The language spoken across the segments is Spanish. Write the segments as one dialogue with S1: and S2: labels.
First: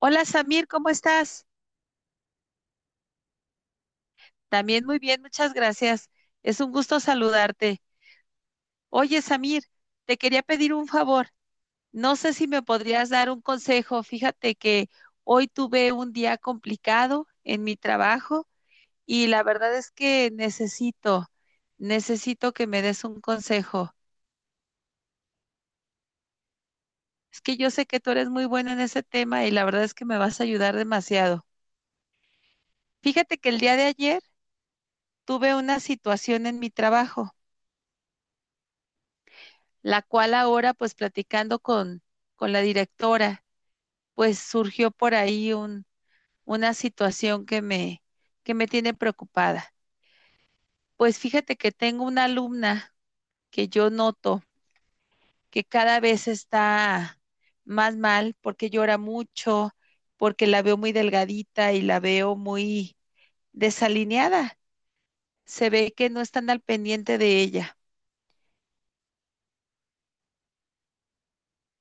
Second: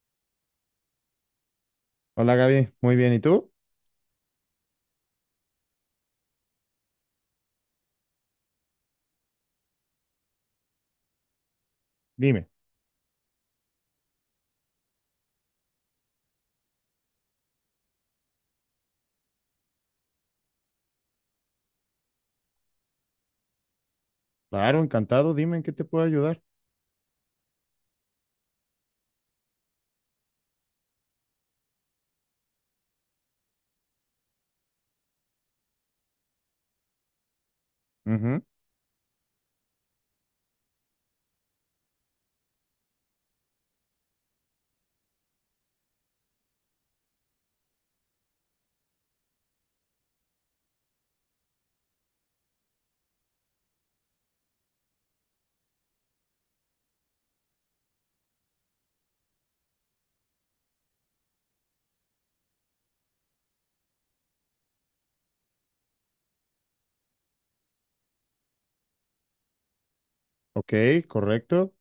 S1: Hola Samir, ¿cómo estás?
S2: Hola Gaby, muy bien. ¿Y tú?
S1: También muy bien, muchas gracias. Es un gusto saludarte. Oye Samir, te quería pedir un favor. No sé
S2: Dime.
S1: si me podrías dar un consejo. Fíjate que hoy tuve un día complicado en mi trabajo y la verdad es que necesito que me des un consejo.
S2: Claro, encantado. Dime en qué te puedo ayudar.
S1: Es que yo sé que tú eres muy bueno en ese tema y la verdad es que me vas a ayudar demasiado. Fíjate que el día de ayer tuve una situación en mi trabajo,
S2: Ujú.
S1: la cual ahora pues con la directora, pues surgió por ahí una situación que me tiene preocupada. Pues fíjate que tengo una alumna que yo noto que cada vez está más mal porque llora mucho, porque la veo muy delgadita y la veo muy desalineada. Se ve que no están al pendiente de ella.
S2: Ok, correcto.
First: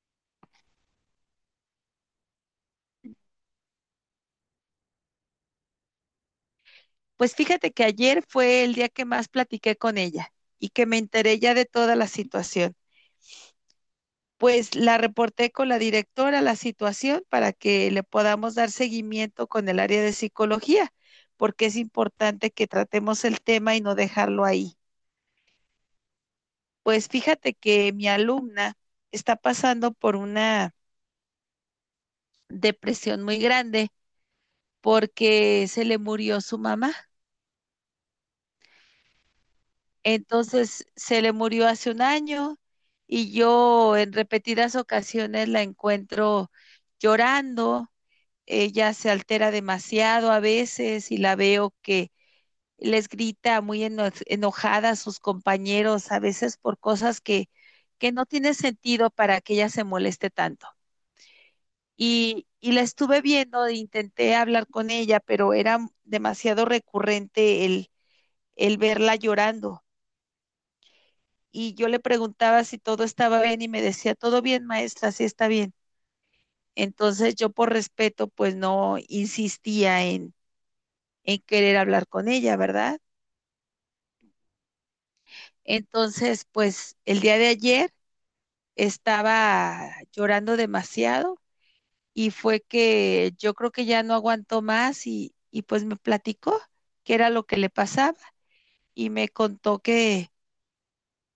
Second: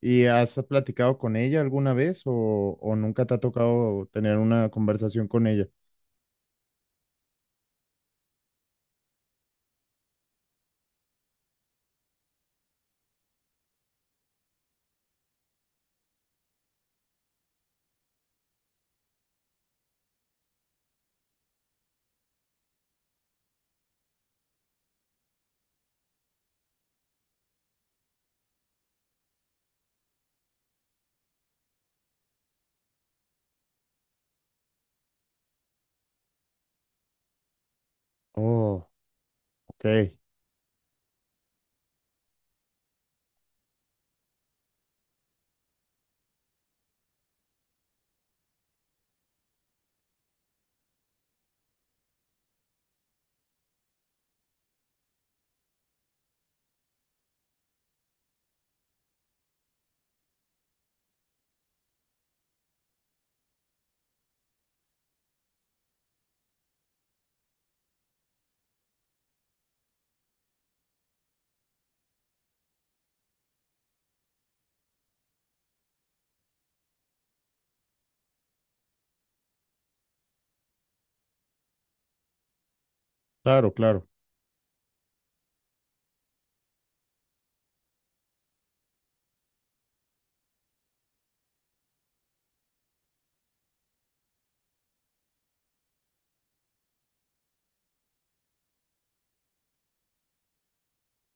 S2: ¿Y has platicado con ella alguna vez o nunca te ha tocado tener una conversación con ella?
S1: Pues fíjate que ayer fue el día que más platiqué con ella y que me enteré ya de toda la situación. Pues la reporté con la directora la situación para que le podamos dar seguimiento con el área de psicología, porque es importante que tratemos el tema y no dejarlo ahí. Pues fíjate que mi alumna está pasando por una depresión muy grande porque se le murió su mamá.
S2: Oh, ok.
S1: Entonces se le murió hace un año y yo en repetidas ocasiones la encuentro llorando. Ella se altera demasiado a veces y la veo que les grita muy enojada a sus compañeros, a veces por cosas que no tiene sentido para que ella se moleste tanto. Y la estuve viendo, e intenté hablar con ella, pero era demasiado recurrente el verla llorando. Y yo le preguntaba si todo estaba bien y me decía, todo bien, maestra, sí está bien. Entonces yo por respeto, pues no insistía en querer hablar con ella, ¿verdad?
S2: Claro, claro.
S1: Entonces, pues el día de ayer estaba llorando demasiado y fue que yo creo que ya no aguantó más y pues me platicó qué era lo que le pasaba y me contó que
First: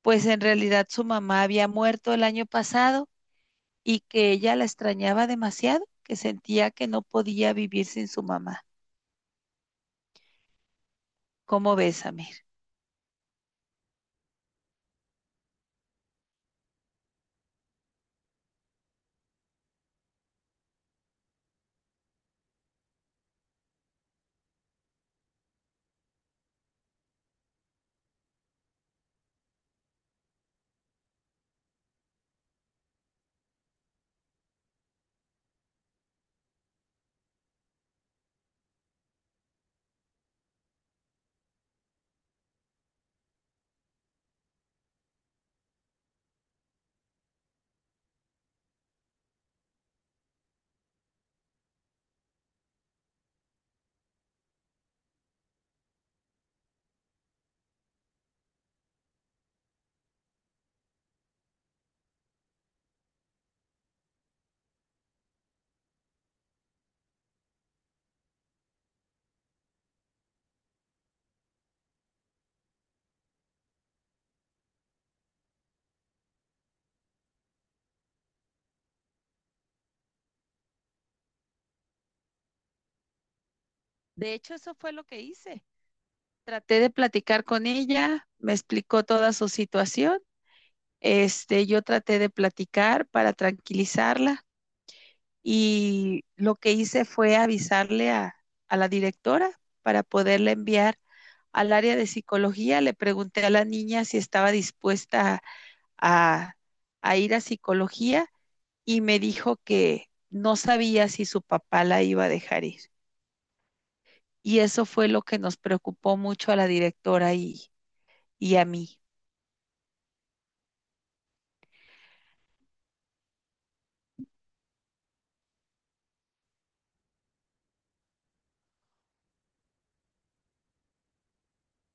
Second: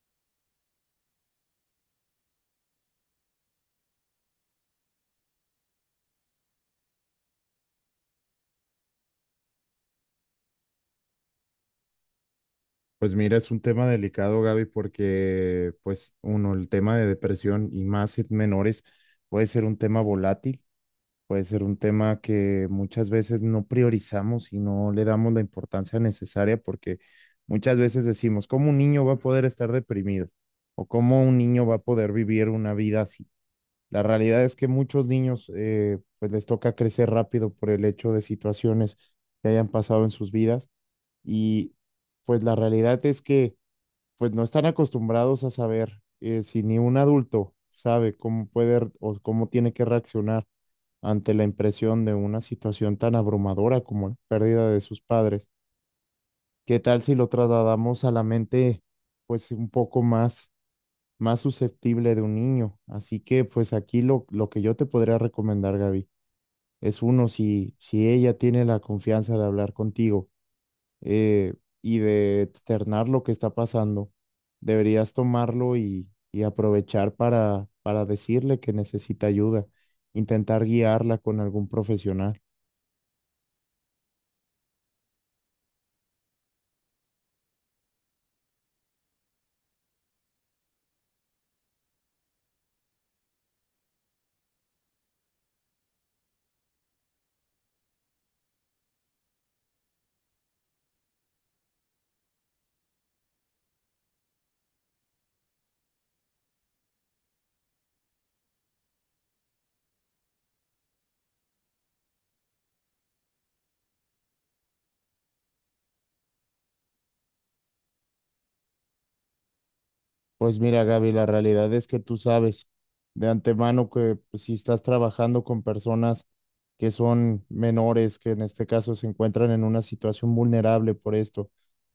S1: pues en realidad su mamá había muerto el año pasado y que ella la extrañaba demasiado, que sentía que no podía vivir sin su mamá. ¿Cómo ves, Amir?
S2: Pues mira, es un tema delicado, Gaby, porque pues uno, el tema de depresión y más en menores puede ser un tema volátil. Puede ser un tema que muchas veces no priorizamos y no le damos la importancia necesaria porque muchas veces decimos, ¿cómo un niño va a poder estar deprimido? ¿O cómo un niño va a poder vivir una vida así? La realidad es que muchos niños pues les toca crecer rápido por el hecho de situaciones que hayan pasado en sus vidas y pues la realidad es que pues no están acostumbrados a saber, si ni un adulto sabe cómo o cómo tiene que reaccionar ante la impresión de una situación tan abrumadora como la pérdida de sus padres. ¿Qué tal si lo trasladamos a la mente, pues un poco más, más susceptible de un niño? Así que, pues aquí lo que yo te podría recomendar, Gaby, es uno, si ella tiene la confianza de hablar contigo, eh, y de externar lo que está pasando. Deberías tomarlo y aprovechar para decirle que necesita ayuda, intentar guiarla con algún profesional.
S1: De hecho, eso fue lo que hice. Traté de platicar con ella, me explicó toda su situación. Este, yo traté de platicar para tranquilizarla y lo que hice fue a la directora para poderla enviar al área de psicología. Le pregunté a la niña si estaba dispuesta a, a ir a psicología y me dijo que no sabía si su papá la iba a dejar ir. Y eso fue lo que nos preocupó mucho a y a mí.
S2: Pues mira, Gaby, la realidad es que tú sabes de antemano que pues, si estás trabajando con personas que son menores, que en este caso se encuentran en una situación vulnerable por esto,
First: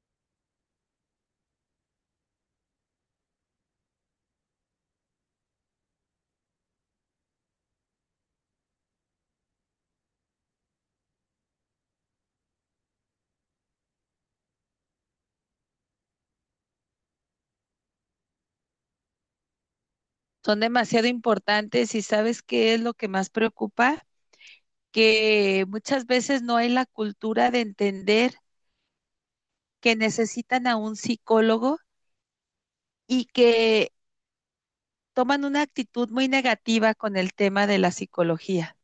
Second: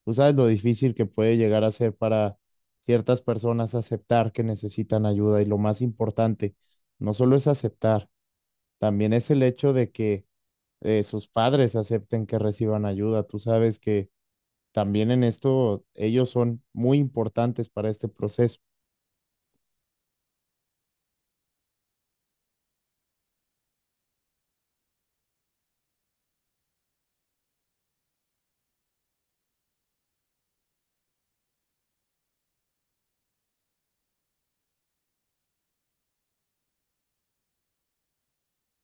S2: tú sabes lo difícil que puede llegar a ser para ciertas personas aceptar que necesitan ayuda y lo más importante, no solo es aceptar, también es el hecho de que, sus padres acepten que reciban ayuda. Tú sabes que también en esto ellos son muy importantes para este proceso.
S1: Son demasiado importantes y sabes qué es lo que más preocupa, que muchas veces no hay la cultura de entender que necesitan a un psicólogo y que toman una actitud muy negativa con el tema de la psicología.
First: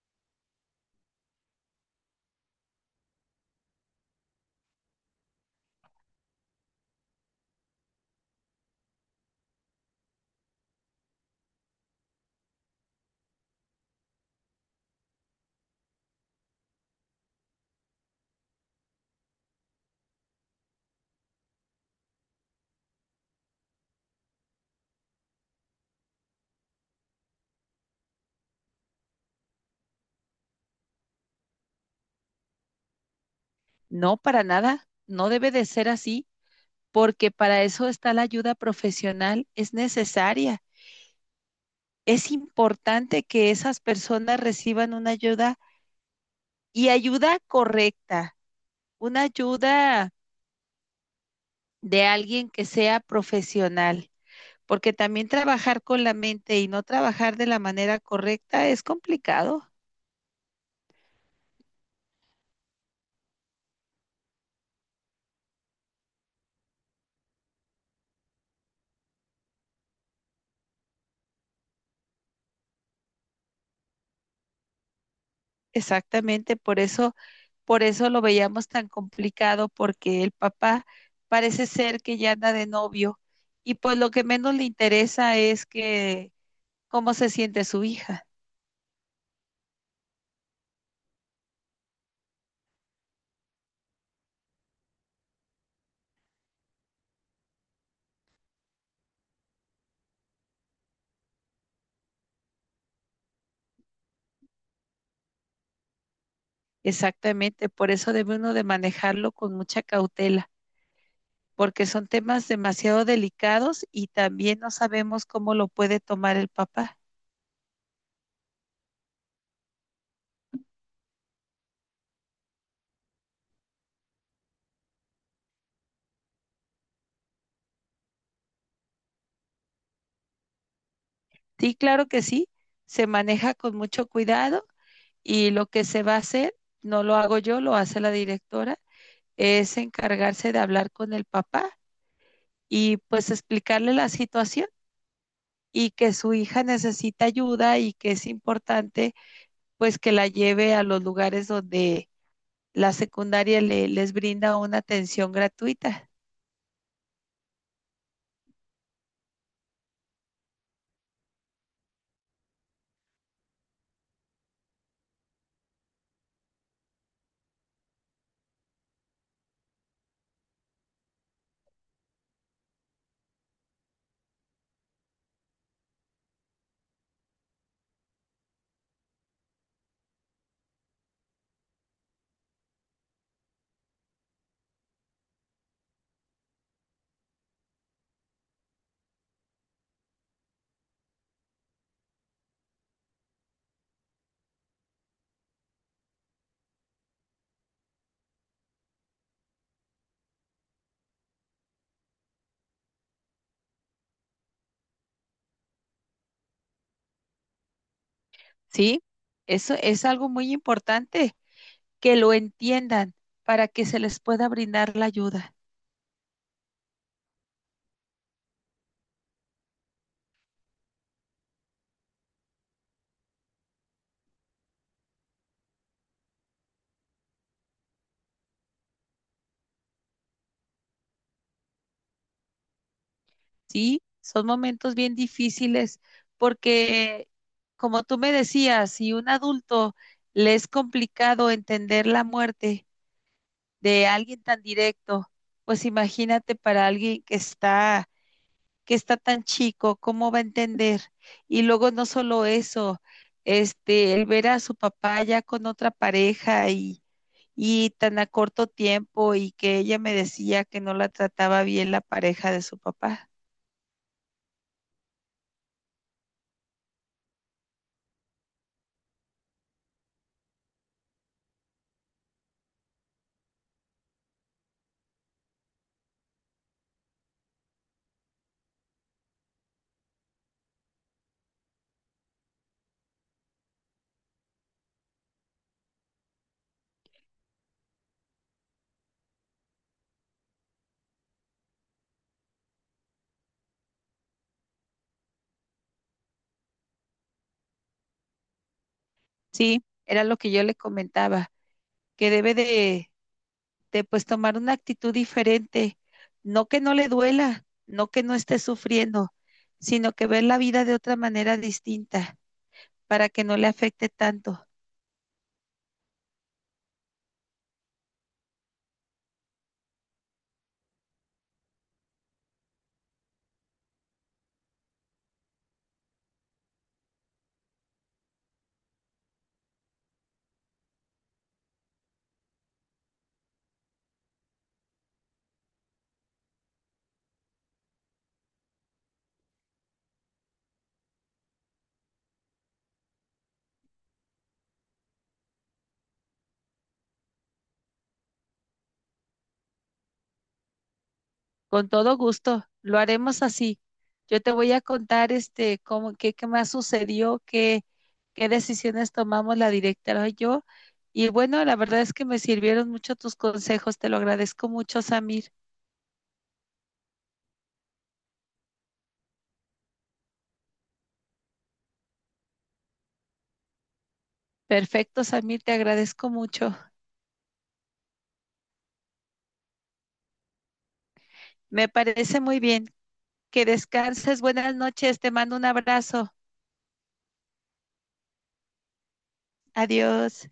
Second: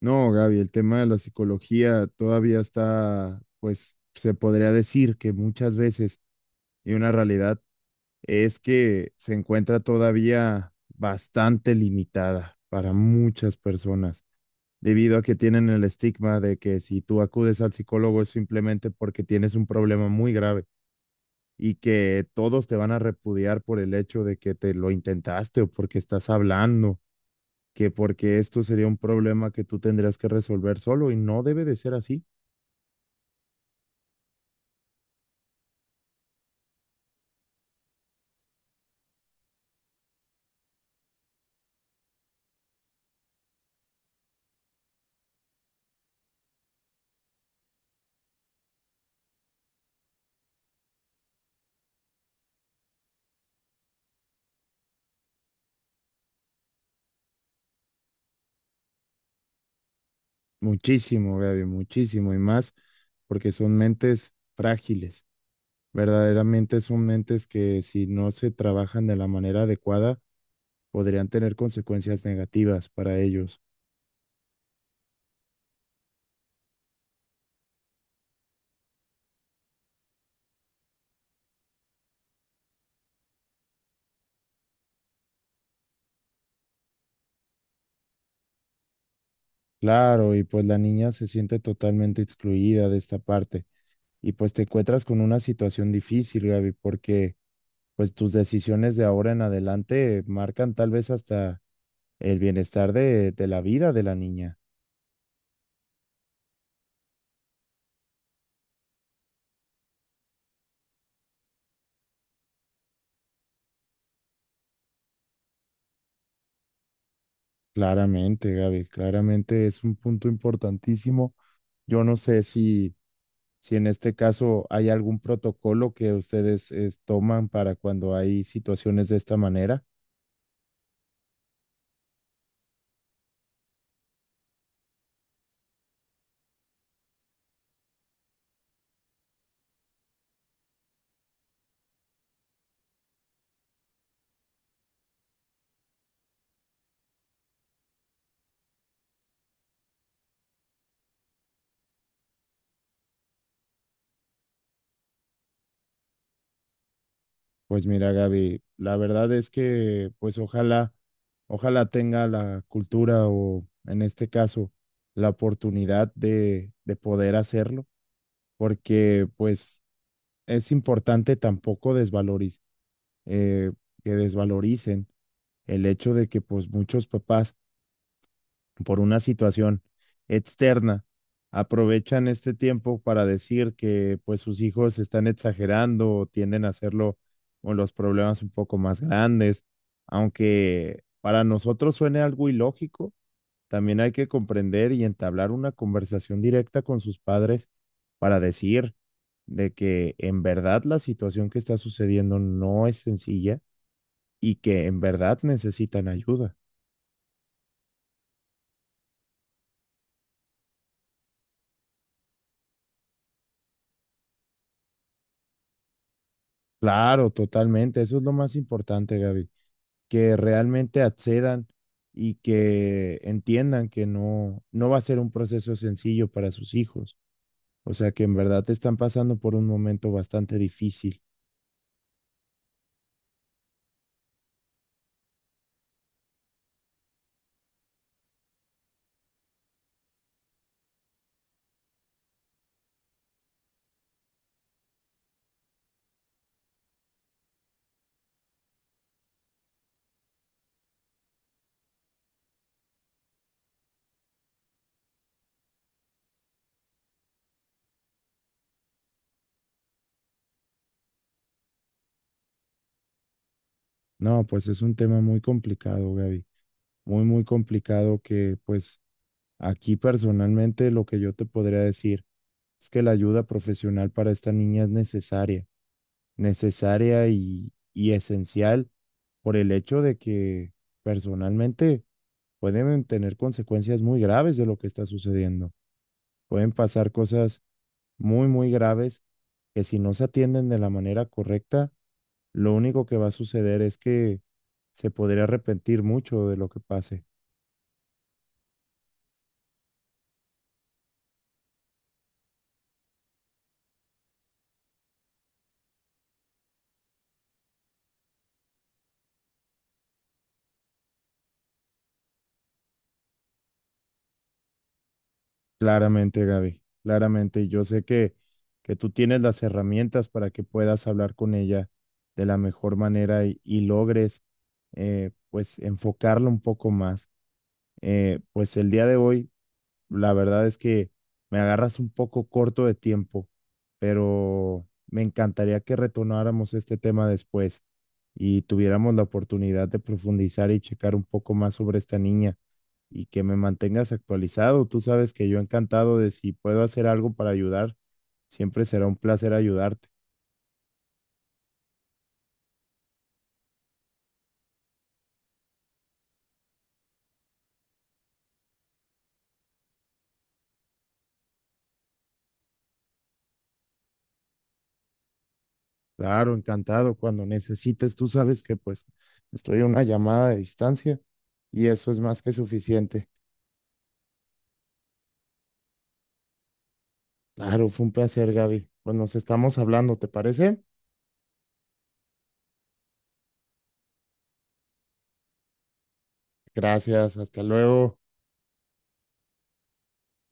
S2: No, Gaby, el tema de la psicología todavía está, pues se podría decir que muchas veces, y una realidad es que se encuentra todavía bastante limitada para muchas personas, debido a que tienen el estigma de que si tú acudes al psicólogo es simplemente porque tienes un problema muy grave y que todos te van a repudiar por el hecho de que te lo intentaste o porque estás hablando que porque esto sería un problema que tú tendrías que resolver solo y no debe de ser así.
S1: No, para nada, no debe de ser así, porque para eso está la ayuda profesional, es necesaria. Es importante que esas personas reciban una ayuda y ayuda correcta, una ayuda de alguien que sea profesional, porque también trabajar con la mente y no trabajar de la manera correcta es complicado.
S2: Muchísimo, Gaby, muchísimo y más porque son mentes frágiles. Verdaderamente son mentes que si no se trabajan de la manera adecuada podrían tener consecuencias negativas para ellos.
S1: Exactamente, por eso lo veíamos tan complicado, porque el papá parece ser que ya anda de novio y pues lo que menos le interesa es que cómo se siente su hija.
S2: Claro, y pues la niña se siente totalmente excluida de esta parte y pues te encuentras con una situación difícil, Gaby, porque pues tus decisiones de ahora en adelante marcan tal vez hasta el bienestar de la vida de la niña.
S1: Exactamente, por eso debe uno de manejarlo con mucha cautela, porque son temas demasiado delicados y también no sabemos cómo lo puede tomar el papá.
S2: Claramente, Gaby, claramente es un punto importantísimo. Yo no sé si en este caso hay algún protocolo que ustedes toman para cuando hay situaciones de esta manera.
S1: Sí, claro que sí, se maneja con mucho cuidado y lo que se va a hacer, no lo hago yo, lo hace la directora, es encargarse de hablar con el papá y pues explicarle la situación y que su hija necesita ayuda y que es importante pues que la lleve a los lugares donde la secundaria les brinda una atención gratuita.
S2: Pues mira, Gaby, la verdad es que pues ojalá, ojalá tenga la cultura o en este caso la oportunidad de poder hacerlo, porque pues es importante tampoco desvalorizar, eh, que desvaloricen el hecho de que pues muchos papás por una situación externa aprovechan este tiempo para decir que pues sus hijos están exagerando o tienden a hacerlo con los problemas un poco más grandes, aunque para nosotros suene algo ilógico, también hay que comprender y entablar una conversación directa con sus padres para decir de que en verdad la situación que está sucediendo no es sencilla y que en verdad necesitan ayuda.
S1: ¿Sí? Eso es algo muy importante, que lo entiendan para que se les pueda brindar la ayuda.
S2: Claro, totalmente. Eso es lo más importante, Gaby, que realmente accedan y que entiendan que no, no va a ser un proceso sencillo para sus hijos. O sea, que en verdad están pasando por un momento bastante difícil.
S1: ¿Sí? Son momentos bien difíciles porque, como tú me decías, si un adulto le es complicado entender la muerte, de alguien tan directo, pues imagínate para alguien que está tan chico, ¿cómo va a entender? Y luego no solo eso, este, el ver a su papá ya con otra pareja y tan a corto tiempo y que ella me decía que no la trataba bien la pareja de su papá.
S2: No, pues es un tema muy complicado, Gaby. Muy, muy complicado que pues aquí personalmente lo que yo te podría decir es que la ayuda profesional para esta niña es necesaria, necesaria y esencial por el hecho de que personalmente pueden tener consecuencias muy graves de lo que está sucediendo. Pueden pasar cosas muy, muy graves que si no se atienden de la manera correcta, lo único que va a suceder es que se podría arrepentir mucho de lo que pase.
S1: Sí, era lo que yo le comentaba, que debe de pues tomar una actitud diferente, no que no le duela, no que no esté sufriendo, sino que ver la vida de otra manera distinta para que no le afecte tanto.
S2: Claramente, Gaby, claramente. Y yo sé que tú tienes las herramientas para que puedas hablar con ella de la mejor manera y logres, pues, enfocarlo un poco más. Pues el día de hoy la verdad es que me agarras un poco corto de tiempo, pero me encantaría que retomáramos este tema después y tuviéramos la oportunidad de profundizar y checar un poco más sobre esta niña y que me mantengas actualizado. Tú sabes que yo encantado de si puedo hacer algo para ayudar, siempre será un placer ayudarte.
S1: Con todo gusto, lo haremos así. Yo te voy a contar este cómo qué más sucedió, qué decisiones tomamos la directora y yo. Y bueno, la verdad es que me sirvieron mucho tus consejos, te lo agradezco mucho, Samir.
S2: Claro, encantado. Cuando necesites, tú sabes que pues estoy a una llamada de distancia y eso es más que suficiente.
S1: Perfecto, Samir, te agradezco mucho.
S2: Claro, fue un placer, Gaby. Pues nos estamos hablando, ¿te parece?
S1: Me parece muy bien. Que descanses. Buenas noches, te mando un abrazo.
S2: Gracias, hasta luego.
S1: Adiós.